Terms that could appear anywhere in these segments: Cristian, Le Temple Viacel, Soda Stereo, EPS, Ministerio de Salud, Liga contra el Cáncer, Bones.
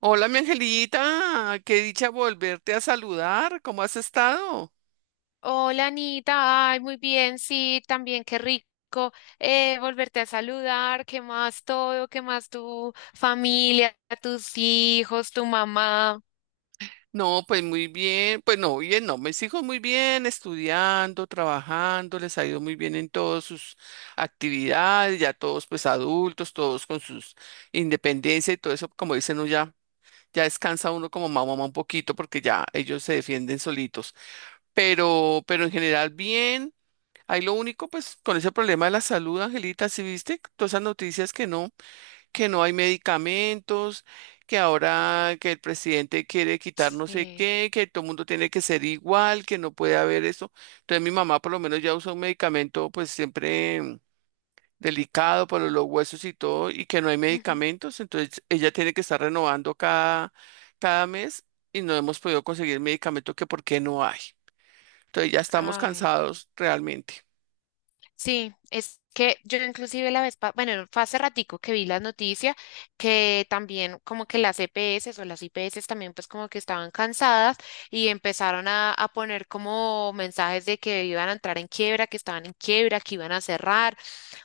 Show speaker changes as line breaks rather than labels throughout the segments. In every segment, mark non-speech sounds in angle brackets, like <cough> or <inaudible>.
Hola, mi angelita, qué dicha volverte a saludar. ¿Cómo has estado?
Hola Anita, ay, muy bien, sí, también qué rico volverte a saludar, qué más todo, qué más tu familia, tus hijos, tu mamá.
No, pues muy bien, pues no, bien, no, mis hijos muy bien, estudiando, trabajando, les ha ido muy bien en todas sus actividades, ya todos pues adultos, todos con sus independencia y todo eso, como dicen, uno ya, ya descansa uno como mamá, mamá un poquito porque ya ellos se defienden solitos, pero en general bien. Ahí lo único, pues con ese problema de la salud, Angelita, ¿sí viste todas esas noticias que no? Que no hay medicamentos, que ahora que el presidente quiere quitar no sé
Sí.
qué, que todo el mundo tiene que ser igual, que no puede haber eso. Entonces mi mamá por lo menos ya usa un medicamento pues siempre delicado para los huesos y todo, y que no hay
Ujú.
medicamentos, entonces ella tiene que estar renovando cada, cada mes y no hemos podido conseguir medicamento que por qué no hay. Entonces ya estamos
Ay, no.
cansados realmente.
Sí, es que yo inclusive la vez, bueno, fue hace ratico que vi la noticia que también como que las EPS o las IPS también pues como que estaban cansadas y empezaron a poner como mensajes de que iban a entrar en quiebra, que estaban en quiebra, que iban a cerrar.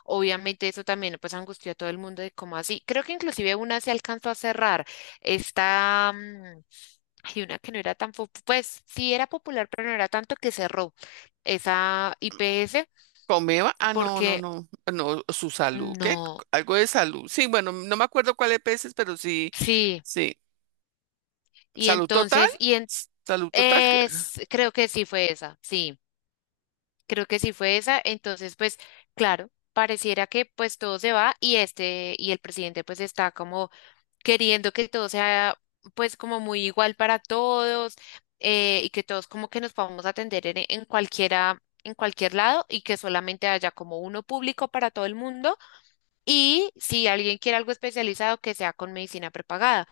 Obviamente eso también pues angustió a todo el mundo de cómo así. Creo que inclusive una se alcanzó a cerrar. Esta, hay una que no era tan, pues sí era popular, pero no era tanto, que cerró esa IPS
Comeba, ah, no, no,
porque
no, no, su salud, ¿qué?
no,
Algo de salud. Sí, bueno, no me acuerdo cuál es peces, pero sí,
sí.
sí.
Y
Salud total,
entonces,
salud total.
creo que sí fue esa, sí, creo que sí fue esa. Entonces, pues claro, pareciera que pues todo se va y este, y el presidente pues está como queriendo que todo sea pues como muy igual para todos, y que todos como que nos podamos atender en cualquiera, en cualquier lado y que solamente haya como uno público para todo el mundo y si alguien quiere algo especializado que sea con medicina prepagada.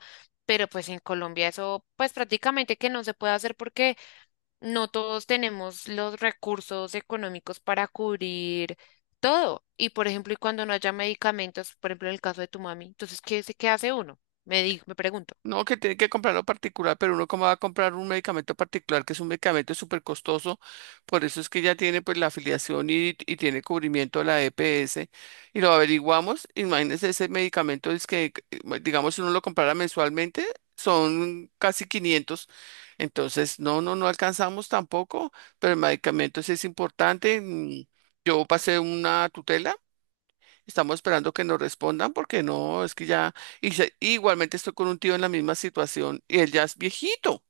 Pero pues en Colombia eso pues prácticamente que no se puede hacer porque no todos tenemos los recursos económicos para cubrir todo. Y por ejemplo, y cuando no haya medicamentos, por ejemplo, en el caso de tu mami, entonces, ¿ qué hace uno? Me digo, me pregunto.
No, que tiene que comprarlo particular, pero uno cómo va a comprar un medicamento particular, que es un medicamento súper costoso, por eso es que ya tiene pues la afiliación y tiene cubrimiento de la EPS, y lo averiguamos, imagínense ese medicamento, es que, digamos, si uno lo comprara mensualmente, son casi 500, entonces no, no, no alcanzamos tampoco, pero el medicamento sí es importante. Yo pasé una tutela. Estamos esperando que nos respondan porque no, es que ya, igualmente estoy con un tío en la misma situación y él ya es viejito.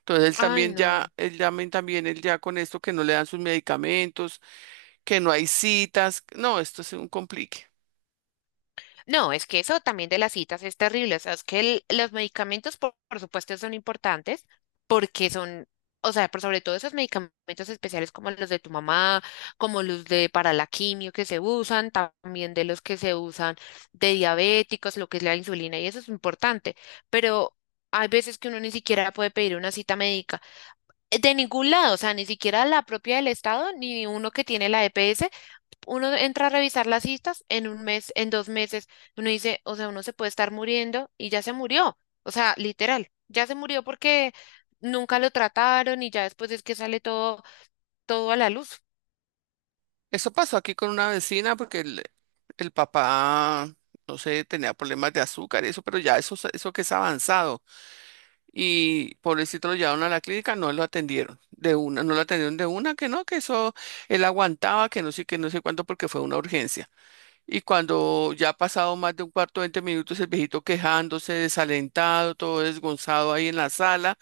Entonces él
Ay,
también
no.
ya, él también, él ya con esto que no le dan sus medicamentos, que no hay citas. No, esto es un complique.
No, es que eso también de las citas es terrible. O sea, es que los medicamentos, por supuesto, son importantes porque son, o sea, pero sobre todo esos medicamentos especiales como los de tu mamá, como los de para la quimio que se usan, también de los que se usan de diabéticos, lo que es la insulina, y eso es importante. Pero hay veces que uno ni siquiera puede pedir una cita médica de ningún lado, o sea, ni siquiera la propia del Estado, ni uno que tiene la EPS. Uno entra a revisar las citas en un mes, en dos meses, uno dice, o sea, uno se puede estar muriendo y ya se murió, o sea, literal, ya se murió porque nunca lo trataron y ya después es que sale todo, todo a la luz.
Eso pasó aquí con una vecina porque el papá, no sé, tenía problemas de azúcar y eso, pero ya eso, eso que es avanzado. Y pobrecito lo llevaron a la clínica, no lo atendieron de una, no lo atendieron de una, que no, que eso él aguantaba, que no sé cuánto, porque fue una urgencia. Y cuando ya ha pasado más de un cuarto, 20 minutos, el viejito quejándose, desalentado, todo desgonzado ahí en la sala,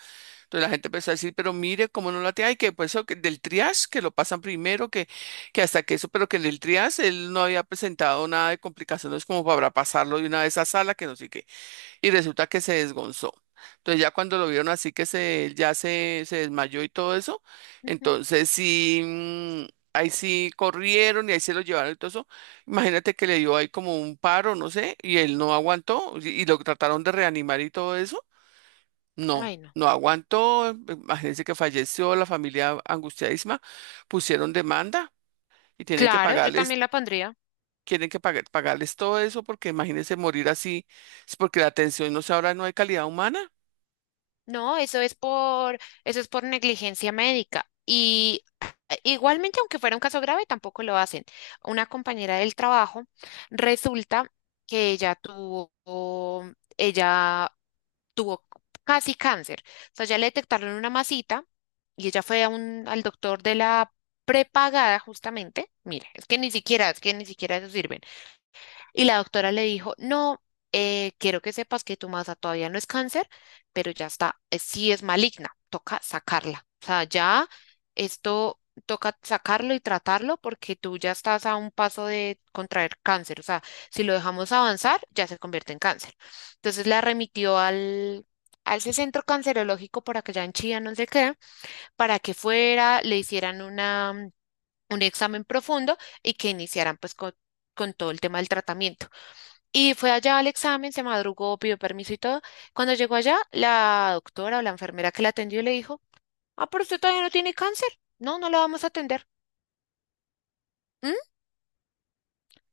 entonces la gente empezó a decir, pero mire cómo no lo atiende y que pues eso que del triage, que lo pasan primero, que hasta que eso, pero que en el triage él no había presentado nada de complicaciones como para pasarlo de una vez a sala, que no sé qué y resulta que se desgonzó. Entonces ya cuando lo vieron así que se, ya se desmayó y todo eso,
Ujú.
entonces sí, ahí sí corrieron y ahí se lo llevaron y todo eso. Imagínate que le dio ahí como un paro, no sé, y él no aguantó y lo trataron de reanimar y todo eso. No,
Ay, no.
no aguantó, imagínense que falleció, la familia angustiadísima, pusieron demanda y tienen que
Claro, yo
pagarles.
también la pondría.
Pagarles todo eso porque imagínense morir así, es porque la atención no se ahora no hay calidad humana.
No, eso es por negligencia médica. Y igualmente, aunque fuera un caso grave, tampoco lo hacen. Una compañera del trabajo resulta que ella tuvo casi cáncer. O sea, ya le detectaron una masita y ella fue a al doctor de la prepagada justamente. Mira, es que ni siquiera, es que ni siquiera eso sirve. Y la doctora le dijo, no, quiero que sepas que tu masa todavía no es cáncer, pero ya está, sí es maligna, toca sacarla. O sea, ya esto toca sacarlo y tratarlo porque tú ya estás a un paso de contraer cáncer. O sea, si lo dejamos avanzar, ya se convierte en cáncer. Entonces la remitió al... a ese centro cancerológico por allá en Chía, no sé qué, para que fuera, le hicieran una, un examen profundo y que iniciaran pues con todo el tema del tratamiento. Y fue allá al examen, se madrugó, pidió permiso y todo. Cuando llegó allá, la doctora o la enfermera que la atendió le dijo, ah, pero usted todavía no tiene cáncer. No, no la vamos a atender. ¿Mm?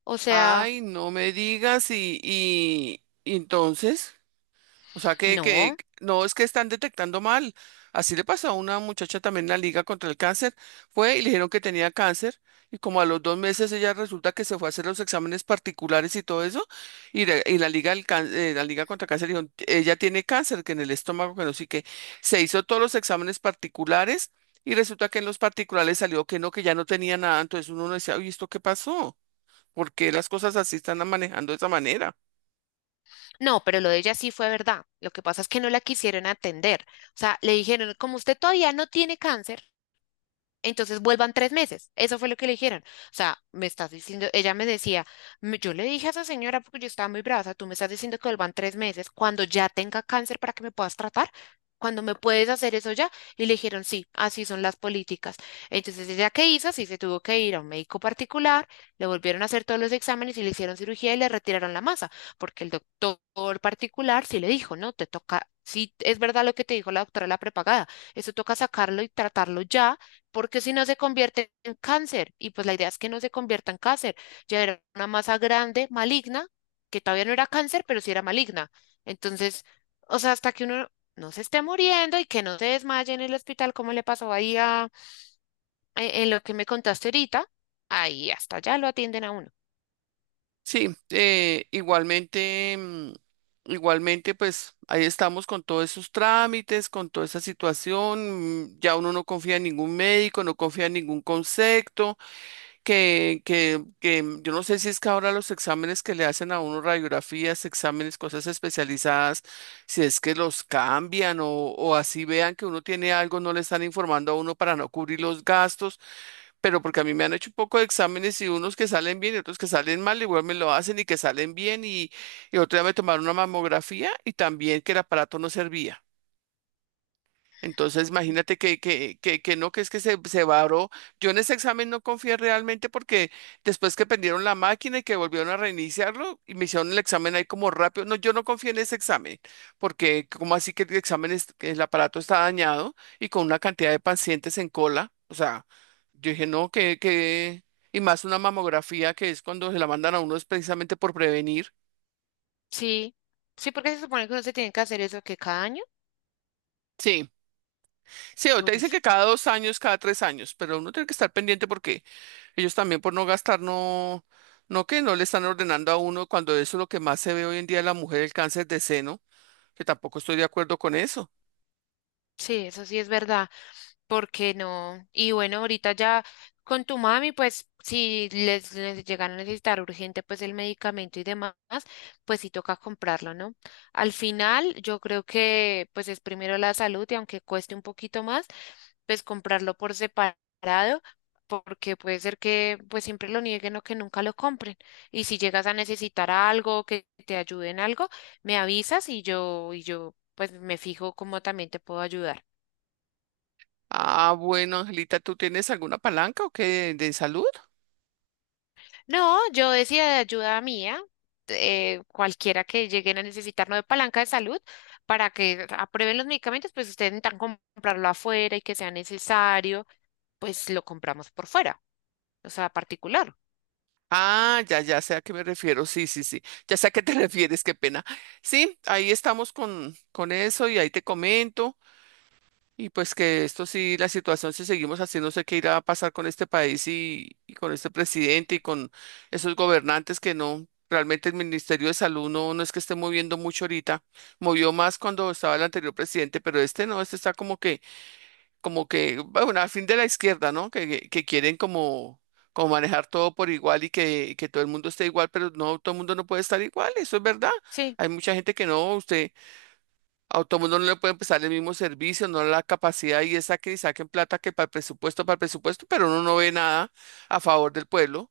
O sea,
Ay, no me digas y entonces, o sea que
no,
no es que están detectando mal. Así le pasó a una muchacha también en la Liga contra el Cáncer. Fue y le dijeron que tenía cáncer y como a los 2 meses ella resulta que se fue a hacer los exámenes particulares y todo eso y, la Liga, la Liga contra el Cáncer dijo, ella tiene cáncer, que en el estómago, que no sé qué. Se hizo todos los exámenes particulares y resulta que en los particulares salió que no, que ya no tenía nada. Entonces uno no decía, uy, ¿esto qué pasó? ¿Por qué las cosas así están manejando de esa manera?
no, pero lo de ella sí fue verdad. Lo que pasa es que no la quisieron atender. O sea, le dijeron, como usted todavía no tiene cáncer, entonces vuelvan tres meses. Eso fue lo que le dijeron. O sea, me estás diciendo, ella me decía: Yo le dije a esa señora porque yo estaba muy brava, o sea, tú me estás diciendo que vuelvan tres meses cuando ya tenga cáncer para que me puedas tratar, cuando me puedes hacer eso ya". Y le dijeron, sí, así son las políticas. Entonces ella qué hizo, sí se tuvo que ir a un médico particular, le volvieron a hacer todos los exámenes y le hicieron cirugía y le retiraron la masa, porque el doctor particular sí le dijo, no, te toca, sí es verdad lo que te dijo la doctora de la prepagada, eso toca sacarlo y tratarlo ya porque si no se convierte en cáncer, y pues la idea es que no se convierta en cáncer, ya era una masa grande, maligna, que todavía no era cáncer, pero sí era maligna. Entonces, o sea, hasta que uno no se esté muriendo y que no se desmaye en el hospital, como le pasó ahí a, en lo que me contaste ahorita, ahí hasta allá lo atienden a uno.
Sí, igualmente, igualmente, pues ahí estamos con todos esos trámites, con toda esa situación. Ya uno no confía en ningún médico, no confía en ningún concepto. Que yo no sé si es que ahora los exámenes que le hacen a uno, radiografías, exámenes, cosas especializadas, si es que los cambian o así vean que uno tiene algo, no le están informando a uno para no cubrir los gastos, pero porque a mí me han hecho un poco de exámenes y unos que salen bien y otros que salen mal, igual me lo hacen y que salen bien y otro día me tomaron una mamografía y también que el aparato no servía. Entonces,
Mm.
imagínate que no, que es que se varó. Yo en ese examen no confié realmente porque después que prendieron la máquina y que volvieron a reiniciarlo y me hicieron el examen ahí como rápido. No, yo no confié en ese examen porque como así que el examen, que el aparato está dañado y con una cantidad de pacientes en cola. O sea, yo dije, no, y más una mamografía que es cuando se la mandan a uno es precisamente por prevenir.
Sí, sí, porque se supone que uno se tiene que hacer eso que cada año,
Sí. Sí, o te
por
dicen
eso.
que cada 2 años, cada 3 años, pero uno tiene que estar pendiente porque ellos también por no gastar, no, no que no le están ordenando a uno cuando eso es lo que más se ve hoy en día de la mujer, el cáncer de seno, que tampoco estoy de acuerdo con eso.
Sí, eso sí es verdad. ¿Por qué no? Y bueno, ahorita ya con tu mami, pues si les llegan a necesitar urgente pues el medicamento y demás, pues sí toca comprarlo, ¿no? Al final, yo creo que pues es primero la salud y aunque cueste un poquito más, pues comprarlo por separado, porque puede ser que pues siempre lo nieguen o que nunca lo compren. Y si llegas a necesitar algo, que te ayude en algo, me avisas y yo pues me fijo cómo también te puedo ayudar.
Ah, bueno, Angelita, ¿tú tienes alguna palanca o qué de salud?
No, yo decía de ayuda mía, cualquiera que lleguen a necesitarnos de palanca de salud para que aprueben los medicamentos, pues ustedes intentan comprarlo afuera y que sea necesario, pues lo compramos por fuera, o sea, particular.
Ah, ya, ya sé a qué me refiero. Sí, sí, sí. Ya sé a qué te <laughs> refieres, qué pena. Sí, ahí estamos con eso y ahí te comento. Y pues que esto sí, la situación, si seguimos así, no sé qué irá a pasar con este país y con este presidente y con esos gobernantes que no, realmente el Ministerio de Salud no, no es que esté moviendo mucho ahorita, movió más cuando estaba el anterior presidente, pero este no, este está como que, bueno, al fin de la izquierda, ¿no? Que que quieren como, como manejar todo por igual que todo el mundo esté igual, pero no, todo el mundo no puede estar igual, eso es verdad.
Sí,
Hay mucha gente que no, usted... A todo no le pueden prestar el mismo servicio, no la capacidad y esa que saquen plata que para el presupuesto, pero uno no ve nada a favor del pueblo.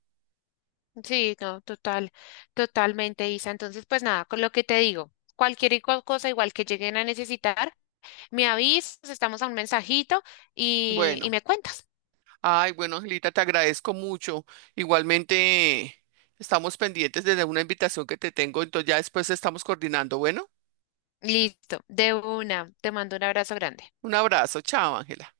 sí, no, total, totalmente, Isa. Entonces, pues nada, con lo que te digo, cualquier y cual cosa igual que lleguen a necesitar, me avisas, estamos a un mensajito y
Bueno,
me cuentas.
ay, bueno, Angelita, te agradezco mucho. Igualmente, estamos pendientes de una invitación que te tengo, entonces ya después estamos coordinando. Bueno,
Listo, de una, te mando un abrazo grande.
un abrazo, chao, Ángela.